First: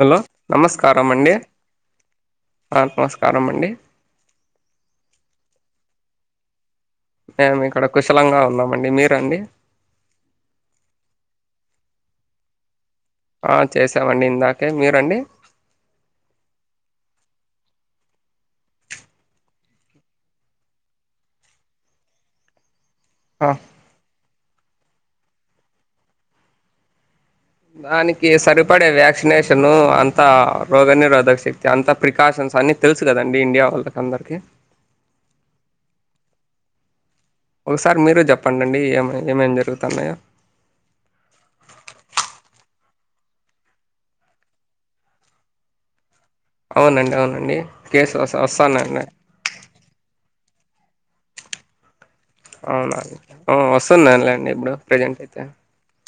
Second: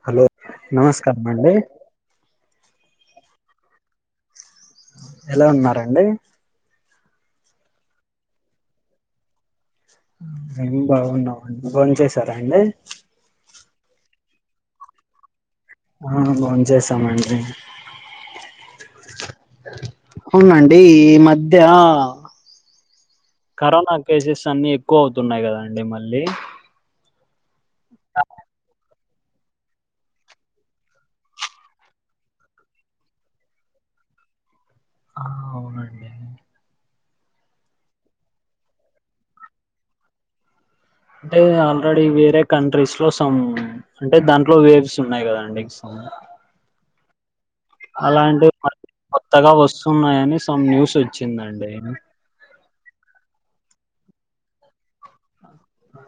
Hello నమస్కారం అంండడి నమస్కారం అండి ఎలా ఉన్నారండి మేము ఇక్కడ కుశలంగా ఉన్నామండి మీరండి ఏం బాగున్నావుండి ఫోన్ చేసారా అండి చేసామండి ఇందాకే మీరండి ఆ బా చేసామండి అవునండి ఈ మధ్య ఆ కరోనా కేసస్ అన్ని ఎక్కువ అవుతున్నాయి కదాండి మళ్ళీ దానికి సరిపడే వ్యా వ్యాక్సినేషను అంత రోగనిరోధక శక్తి అంత ప్రికాషన్స్ అన్నీ తెలుసు కదంీ ఇండియా వాళ్ళకి అందరికీ ఆ అవునండి ఒకసారి మీరు చెప్పండిండి ఏమ ఏమేమి జరుగుతున్నాయో అంటే ఆల్రెడీ వేరే కంట్రీస్ లో సమ్ అంటే దాంట్లో వేవ్స్ ఉన్నాయి కదండి అవునండి అవునండి కేసు వస్ అలాంటివి వస్తానండి కొత్తగా వస్తున్నాయని త్తం న్యూస్ వచ్చిందండి అవునా వస్తున్నానులేండి ఇప్పుడు ప్రజెంట్ అయితే ఆ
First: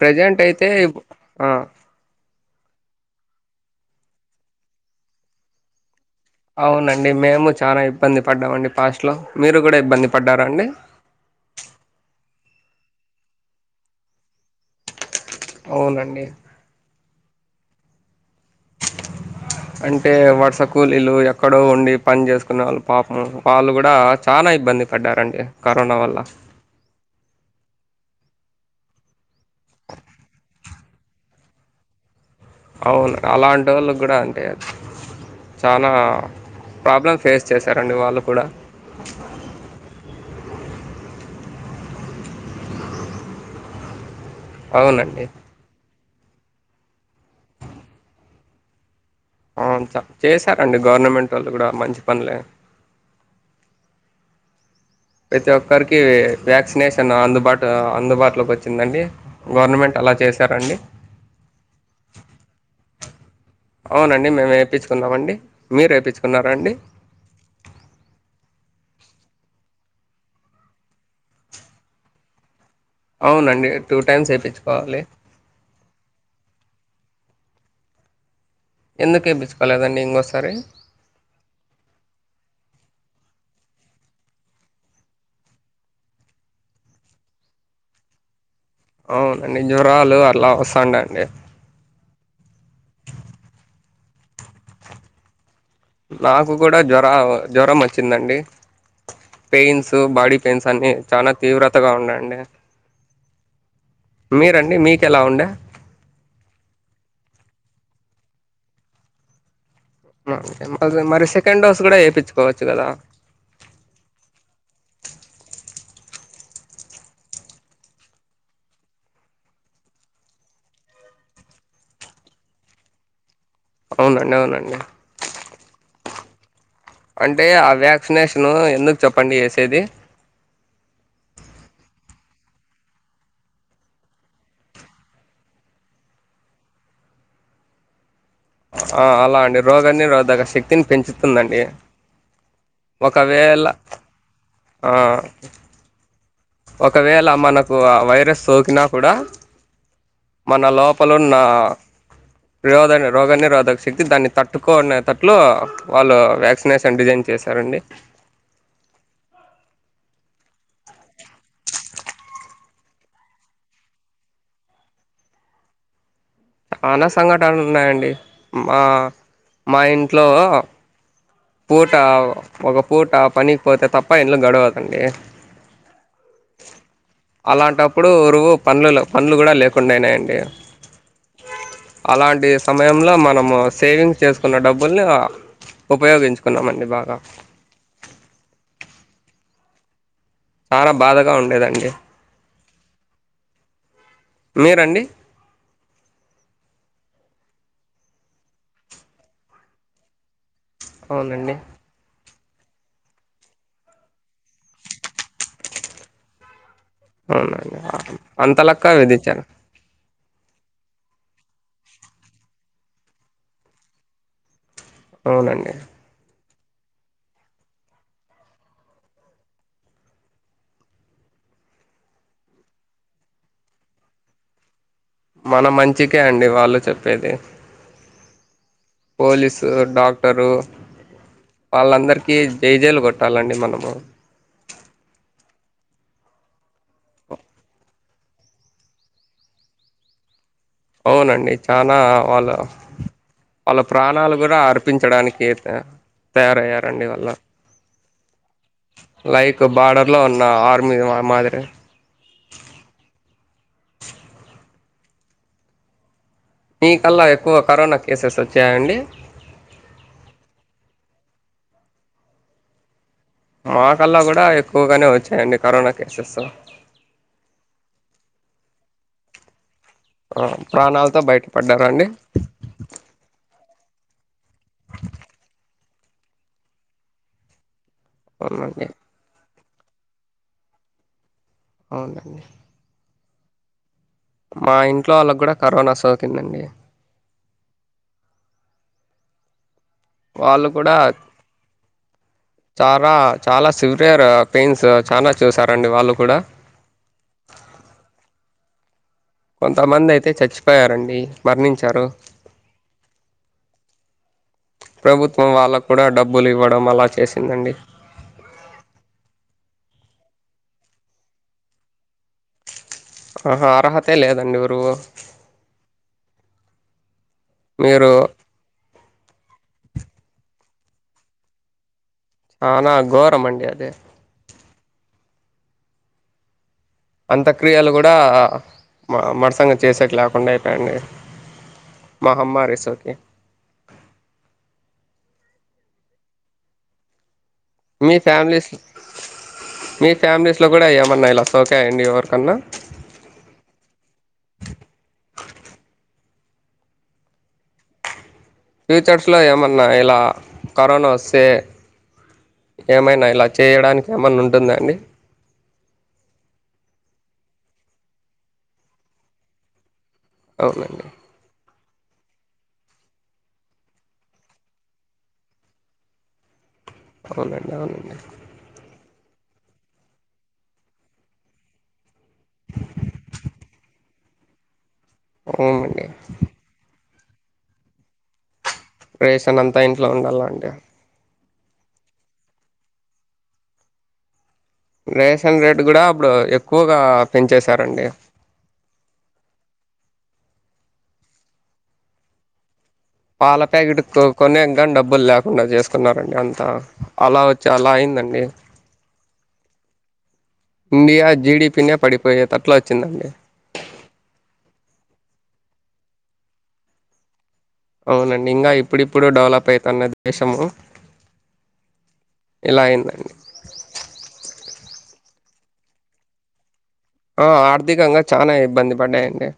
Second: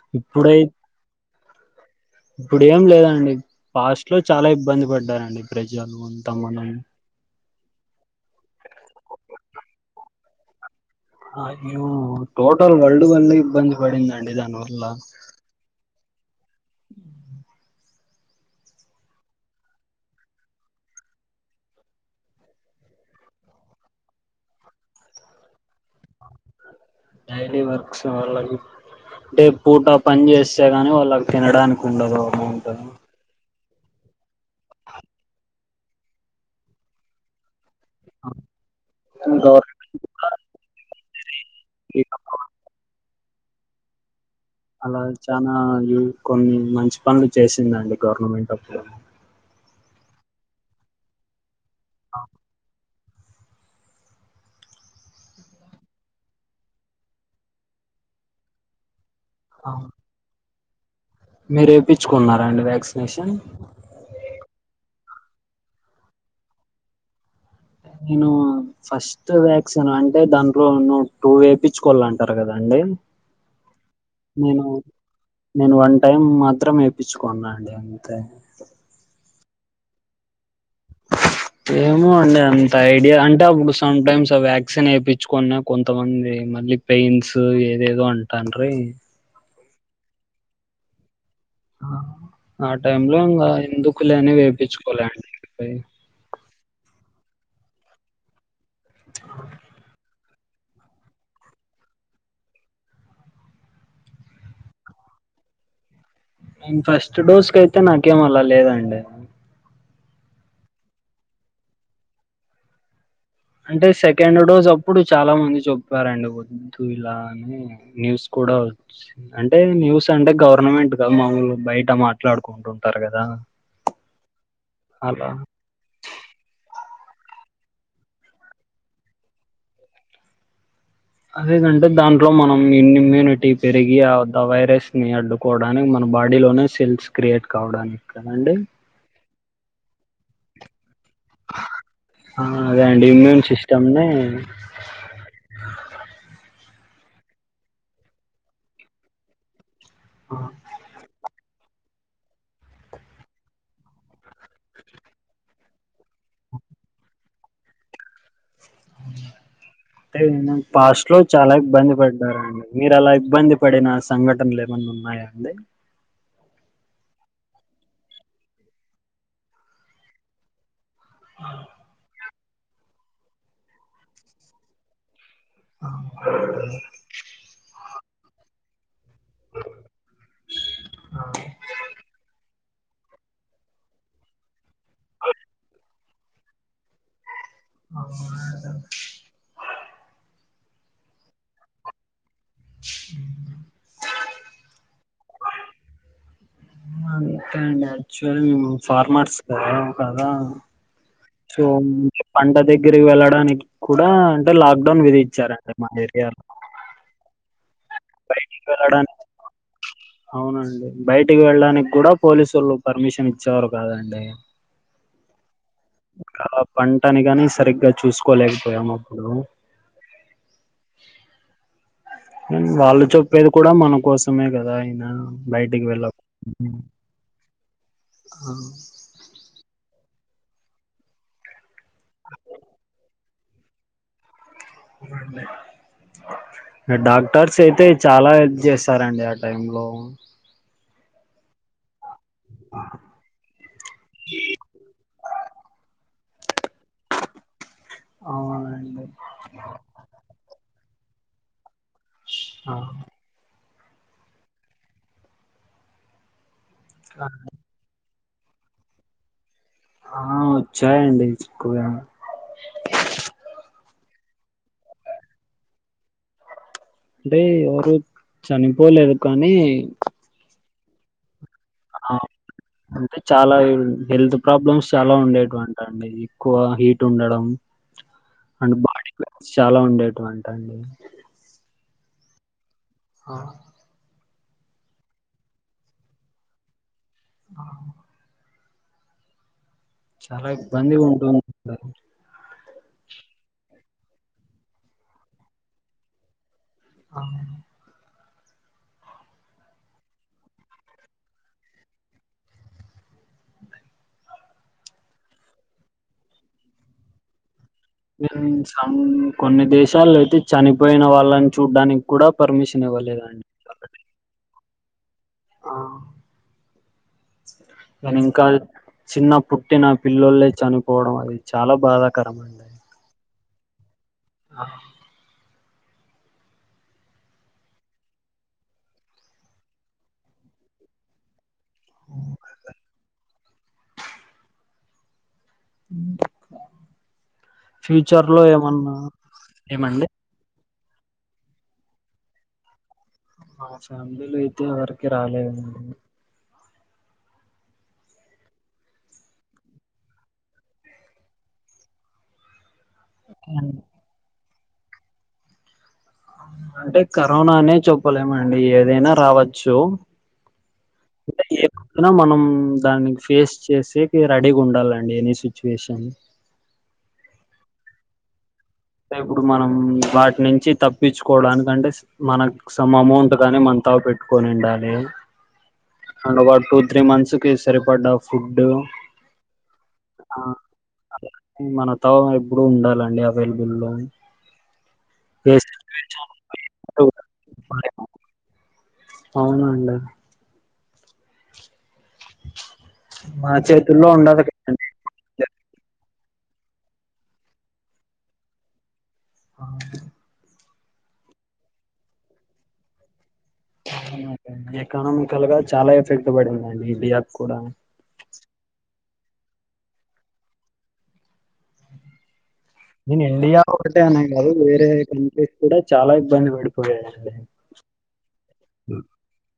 ప్రెజెంట్ అయితే ఆ ఇప్పుడు ఏం లేదండి పాస్ట్ లో చాలా ఇబ్బంది పడ్డారండి ప్రజలు మనం అవునండి మేము చాలా ఇబ్బంది పడ్డామండి పాస్ట్లో మీరు కూడా ఇబ్బంది పడ్డారంండి అయ్యో టోటల్ వల్డ్ వల్ల ఇబ్బంది పడిందండి దానివల్ల అవునండి అంటే వర్స కూలీలు ఎక్కడో ఉండి పని చేసుకున్న వాళ్ళు పాపం వాళ్ళు కూడా చానా ఇబ్బంది పడ్డారండి కరోనా వల్ల డైలీ వర్క్స్ వాళ్ళకి అంటే పూట పని చేస్తే గాని వాళ్ళకి తినడానికి ఉండదు అమౌంట్ అవును అలాంటి ఆటో వాళ్ళకి కూడా అంటే చాలా ప్రాబ్లమ్ ఫేస్ చేస్త స రండి వాళ్ళు కూడా ఇ [unintelligible] అలా అవునండి చనా కొన్ని మంచి పనులు చేసిందండి గవర్నమెంట్ అప్పుడు అవును చేశారంండి గవర్నమెంట్ వాళ్ళు కూడా మంచి పనలే ప్రతి ఒక్కరికి వ్యాక్సినేషన్ అందుబాటు అందుబాటులోకి వచ్చిందండి గవర్నమెంట్ అలా చేశారంండి మీరు ఏపిచ్చుకున్నారా అండి వ్యాక్సినేషన్ అవునండి మేము ఏపిచ్ఛుకున్నామండి ఏపిచ్చుకున్నారా అండి నేను ఫస్ట్ వ్యాక్సిన్ అంటే దానిట్లో ను టూ ఏపిచ్చుకోవలనంటారు కదా అండీ అవునండి టూ టైమ్స్ వేయించుకోవాలి నేను వన్ టైం మాత్రం ఏపి తెప్పించుకున్నాండి అంతే ఎందుకేప్పిచ్ఛుకోలేదండి ఇంకోసారి ఏమో అండి అంత ఐడియా అంటే అప్పుడు సంటైమ్స్ ఆ వ్యాక్సిన్ వేపిఛ్చుకున్నా కొంతమంది మళ్ళీ పెయిన్స్ ఏదేదో అంటాను ంట [unintelligible] అన్ని జ్వరాలు అలా వస్తాండా అండి ఆ టైం లో ఇంకా ఎందుకులే అని వేపిఛ్చుకోలేండి నాకు మాకు కూడా జ్వర జ్వరం వచ్చిందండి పెయిన్స్ బాడీ పెయిన్స్ అన్ని చాలా తీవ్రతగా ఉన్నాయండి మీరండి మీకు ఎలా ఉండే నేను ఫస్ట్ డోస్ కయితే నాకేమ అలా లేదండి మ మరి... మరి.. సెకండ్ డోస్ కూడా ఏపిచ్చుకోవచ్చు కదా అంటే సెకండ్ డోస్ అప్పుడు చాలా మంది చెప్పారండి వద్దు ఇలా అని న్యూస్ కూడా వచ్చి అంటే న్యూస్ అంటే గవర్నమెంట్ గా మాములు బయట మాట్లాడుకుంటుంటారు కదా అవునండి అవునండి అలా అంటే ఆ వ్యాక్సినేషను ఎందుకు చెప్పండి ఏసేది అదేందంటే దాంట్లో మనం ఇమ్యూనిటీ పెరిగి ఆ వైరస్ ని అడ్డుకోవడానికి మన బాడీలోనే సెల్స్ క్రియేట్ కావడానికి కదండి ఆ అలా అండి రోగాన్ని రోధక శక్తిని పెంచుతుందండి ఆ అదే అండి ఇమ్యూన్ ఒకవేళ సిస్టమ్ని ఆ ఒకవేళ మనకు ఆ వైరస్ సోకినా కూడా మన లోపల ఉన్న ఆ రొద రోగనిరోధక శక్తి దాన్ని తట్టుకునేటట్లు వాళ్ళు వ్యాక్సినేషన్ డిజైన్ చేశారండి. తె నే పాస్ట్ లో చాలా ఇబ్బంది పడ్డారండి మీరు అలా ఇబ్బంది పడిన సంఘటనలు ఏమన్న ఉన్నాయా అండి చాన సంఘటనలు ఉన్నాయండి మా మా ఇంట్లో పూట ఒక పూట పనికినికి పోతే తప్ప ఇల్లు గడవదండి అలాంటప్పుడు ఉరువు పన్లు లెవ్ పన్లు కూడ లేకుండ అయినాయండి అలాంటి సమయంలో మనము సేవింగ్స్ చేసుకున్న డబ్బుల్ని ఉపయోగించ్ చుకున్నామండి బాగా [unintelligible] చాల బాధగ ఉండేదండి. మీరండి కండి యాక్చువల్ మేము ఫార్మర్స్ కదా కదా అవునండి సోమ్ పంట దగ్గరికి వెళ్ళడానికి కూడా అంటే లాక్ డౌన్ విధిచ్చారండి మా ఏరియాలో అవునా బయిటికి వెళ్ళడానికి బయటికి వెళ్ళడానికి కూడ పోలీసోళ్ళు పర్మిషన్ ఇచ్చేవారు కాదండి. అవునండి అ పంటని కాని సరిగ్గా చూసుకోలేకపోయాము అప్పుడు వాళ్ళు చెప్పేది కూడ మన కోసమే కద అయినా మన మంచికే అండి వాళ్ళు చెప్పేది. అవు పోలీసు డాక్టరు వాళ్ళందరికీ జెజైలు కొట్టాలండి మనము డాక్టర్స్ అయితే చాలా హెల్ప్ చేస్తారండి ఆ టైం లో అవునండి చానా వాళ్ళ వాళ్ళ ప్రాణాలు కూడా అర్పించడానికి యితే తయారయ్యారండి వళ్ళ అవునండి లైక్ బార్డర్ లో ఉన్న ఆరు ది ఆ మాదిరి ఆ మీ కళ్ళ ఆ! ఎక్కువ కరోనా ఎస్ ఎస్ వచ్చాయి అండి ఆ వచ్చాయండి ఎక్కువ మా కల్లా కూడా ఎక్కువగానే వచ్చాయండి కరోనా కేసెస్ అంటే ఎవరు చనిపోలేదు కానీ ఆ, ప్రాణాలతో బయట్ ఆ అంటే చాలా ఇం హెల్త్ ప్రాబ్లమ్స్ చాలా ఉండేటువండి. అండి ఎక్కువ హీట్ ఉండడం అండ్ అవునండి బాడి చాలా ఉండేటువంట అండి అవునండి హమ్ మా ఇంట్లో వాళ్ళకు కూడా కరోనా సోకిందండి చాలా వాళ్ళు కూడా ఇబ్బంది ఉంటుంది చాలా చాలా సివియర్ పెయిన్స్ చాలా చూసారండి వాళ్ళు కూడా అవును కొంతమంది అయితే చచ్చిపోయారండి మరణించారు ప్రభుత్వం వాళ్ళ కూడా డబ్బులు ఇవ్వడం అలా చేసిందండి కొన్ని దేశాలు అయితే చనిపోయిన వాళ్ళని చూడ్డానికి కూడా పర్మిషన్ ఇవ్వలేదండి ఆహా అర్హతే లేదండిరు రువ ఆ మీరు కానీ ఇంకా చిన్న పుట్టి నా పిల్లలే చనిపోవడం అది చాలా బాధ అనా గోరమండి అ అదే ఆ అంతక్రియలు కూడా మ మరుసంగ చేసేక లేకుండా అయిపోయిడి మహమ్మారి సోకి మీ ఫ్యూచర్ లో ఫ్యామిలీస్ ఏమన్నా ఏమండి లో కూడా ఏమన్నా ఇలా సోకాయ అండి ఎవరికన్నా మా ఫ్యామిలీలో అయితే ఎవరికి రాలేదండి ఫ్యూచర్స్లో ఏమన్నా ఇలా కరోనా వస్తే ఏమైనా ఇలా చేయడానికి ఏమైన్నా ఉంటా అంటందడి అంటే కరోనానే చెప్పలేముండి ఏదైనా రావచ్చు అవునండి అనా మనం దాన్ని ఫేస్ చేసే రెడీగా ఉండాలండి ఎనీ సిచ్యువేషన్ అవునండి అవునండి ఇప్పుడు మనం వాటి నుంచి తప్పించుకోవడానికంటే మనకు సోమ్ అమౌంట్ కాని మన త పెట్ కొని ఉండాలి అవునండి అ టూ త్రీ మంత్స్ కి సరిపడ్డ ఫుడ్ రేషన్ అంతా ఇంట్లో ఉండాల ఆ అండి మన తవ ఎప్పుడు ఉండాలండి అవి లబుల్ లో ఏ రేషన్ రేట్ కూడా సిచువేషన్ అప్పుడు ఎక్కువగా పెంచేశారండి అవునండి మన పాల ప్యాకెట్ చేతుల్లో ఉండదు కొనే కదండి కానీ డబ్బులు లేకుండా చేసుకున్నా అంత అలా వచ్చి అలా అయిందండి అ అ ఇండియా జిడిపినే పడిపోయేది అట్లా వచ్చిందండి ఎకానామికల్ గా చాలా ఎఫెక్ట్ పడిందండి ఈ ఇండియా కూడా అవునండి ఇంకా ఇప్పుడిప్పుడు డెవలప్ అవుతున్న దేశము ఇలా నన్ అయిందండి ఇండియా ఒకటే అనగ అదు వేరే కంట్రీస్ కూడా చాలా ఇబ్బంది పడు ఆ ఆర్థికంగా చాలా ఇబ్బంది పడ్డాయండి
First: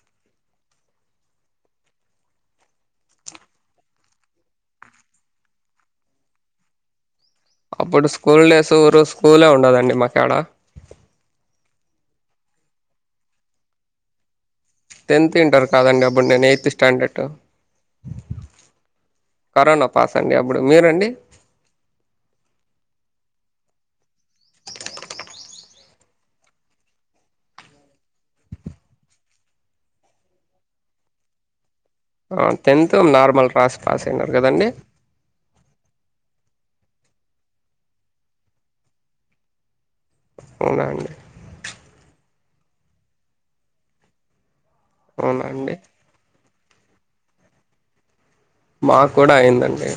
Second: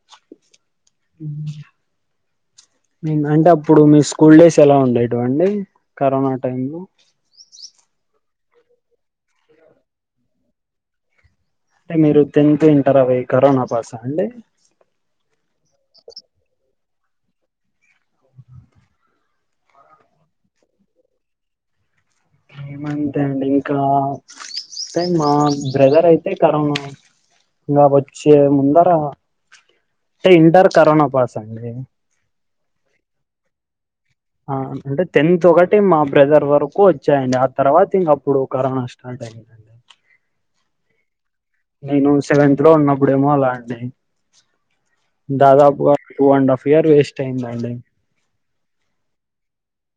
అ అంటే అప్పుడు మీ స్కూల్ డేస్ ఎలా ఉండేటువండి కరోనా టై లో అప్పుడు స్కూల్ డేస్ ఊ రజ స్కూలే ఉండదండి మాకు ఎడా అంటే మీరు టెన్త్ ఇంటర్ అవ కరోనా పాస అండి టెన్త్ ఇంటర్ కాదండి అబ్బడు నేను ఎయిత్ స్టాండర్డ్ కరోనా పాస్ అండి అప్పుడు మీరండి ఏమంతే అండి ఇక అే మా బ్రదర్ అయితే కరోనా ఇంకా వచ్చే ముందర అంటే ఇంటర్ కరోనా పాస్ అండి టెన్త్ నార్మల్ రాస్ ఆ అంటే టెన్త్ ఒకటి మా బ్రదర్ వరకు ఎక్కువ వచ్చాయండి ఆ తర్వాత ఇంక అప్పుడు కరోనా స్టార్ట్ అయిందండి అవునా అండి నేను సెవెంతత్్ లో ఉన్నప్పుడేమో అలా అండి అవునా అండి దాదాపు two and half Phir waste అయింద మాకు కూడా అయిందండి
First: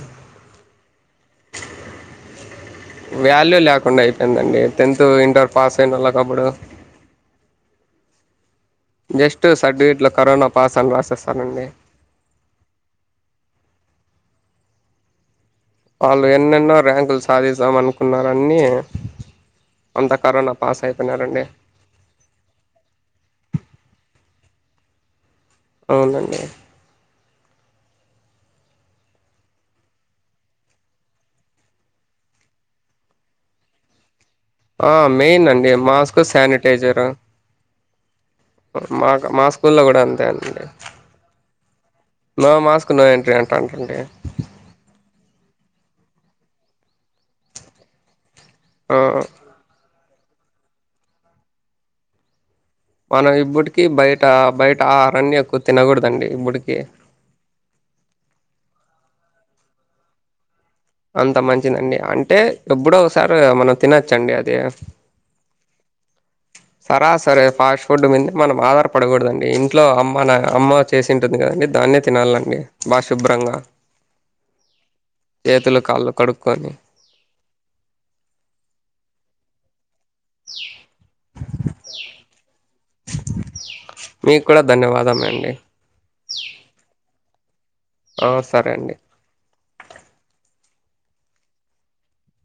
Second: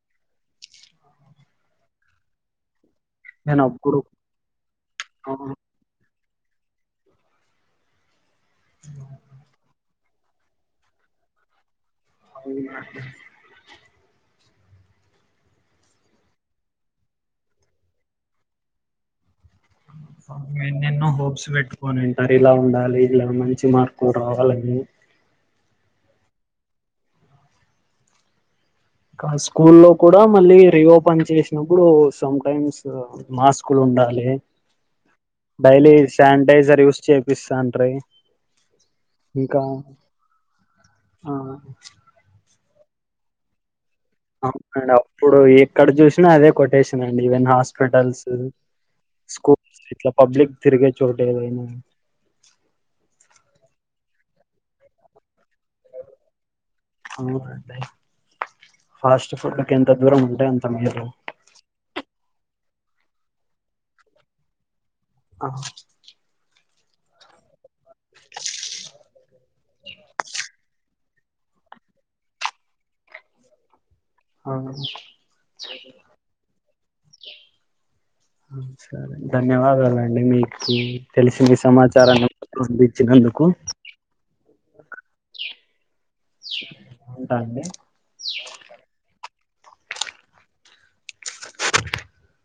వాల్యూ నేను అప్పుడు లేకుండా అయిపోయిందండి టెన్త్ ఇంటర్ పాస్ అయిన కబడు జస్ట్ సర్టిఫికెట్ లో కరోనా పాస్ అని రాసేస్తానండి అవునా వాళ్ళు ఎన్నెన్నో ర్యాంకులు సాధిస్తాం అనుకున్న అన్నీ మేన్నెన్నో హోప్స్ పెట్టుకోనింటారు ఇలా ఉండాలి ఇలా మంచి మార్కులు రావాలండి అ అవునండి కానీ స్కూల్లో కూడా మళ్ళీ రీఓపెన్ చేసినప్పుడు సామ్టైమ్సు మాస్కు లు ఉండాలి ఆ మెయిన్ అండి daily mask sanitiser use sanitiser చేపిస్తాంట్రి ఇంకా మాస్కుల్లో కూడా అంతేండి ఆ మాస్క్ నో ఎంట్రీ అంటారండి అవునండి అప్పుడు ఎక్కడ చూసినా అదే కొటేషన్ అండి ఈవెన్ హాస్పిటల్స్ స్కూల్ ఎల్లే పబ్లిక్ తిరిగే చోట ఏదైనా మనం ఇప్పుటికి బయట బయట ఆహారాన్ని ఎక్కువ తినకూడదండి ఇప్పుడుకి అవునండి ఫాస్ట్ ఫుడ్ కెంత దూరం ఉంటె అంత మేలు అంత మంచిదండి అంటే ఎబ్బుడో ఒగసారి మనం తినొచ్చండి అది ఆ సరాసరి ఫుడ్డు మీందే మనం ఆధార పడకూడదండి ఇ ఇంట్లో అమ్మ నా అమ్మ చేసింటుంది కదండి దాన్నే తినాలండి బాగా శుభ్రంగా ఆ చేతులు కాళ్ళు కడుక్కొని సరెధన్యవాదాలు అంటే మీకు తెలిసింది సమాచారాన్ని పంపించినందుకు మీకు కూడా ధన్యవాదం అండి ఉంటానండి ఆ సరే అండి [inaudible]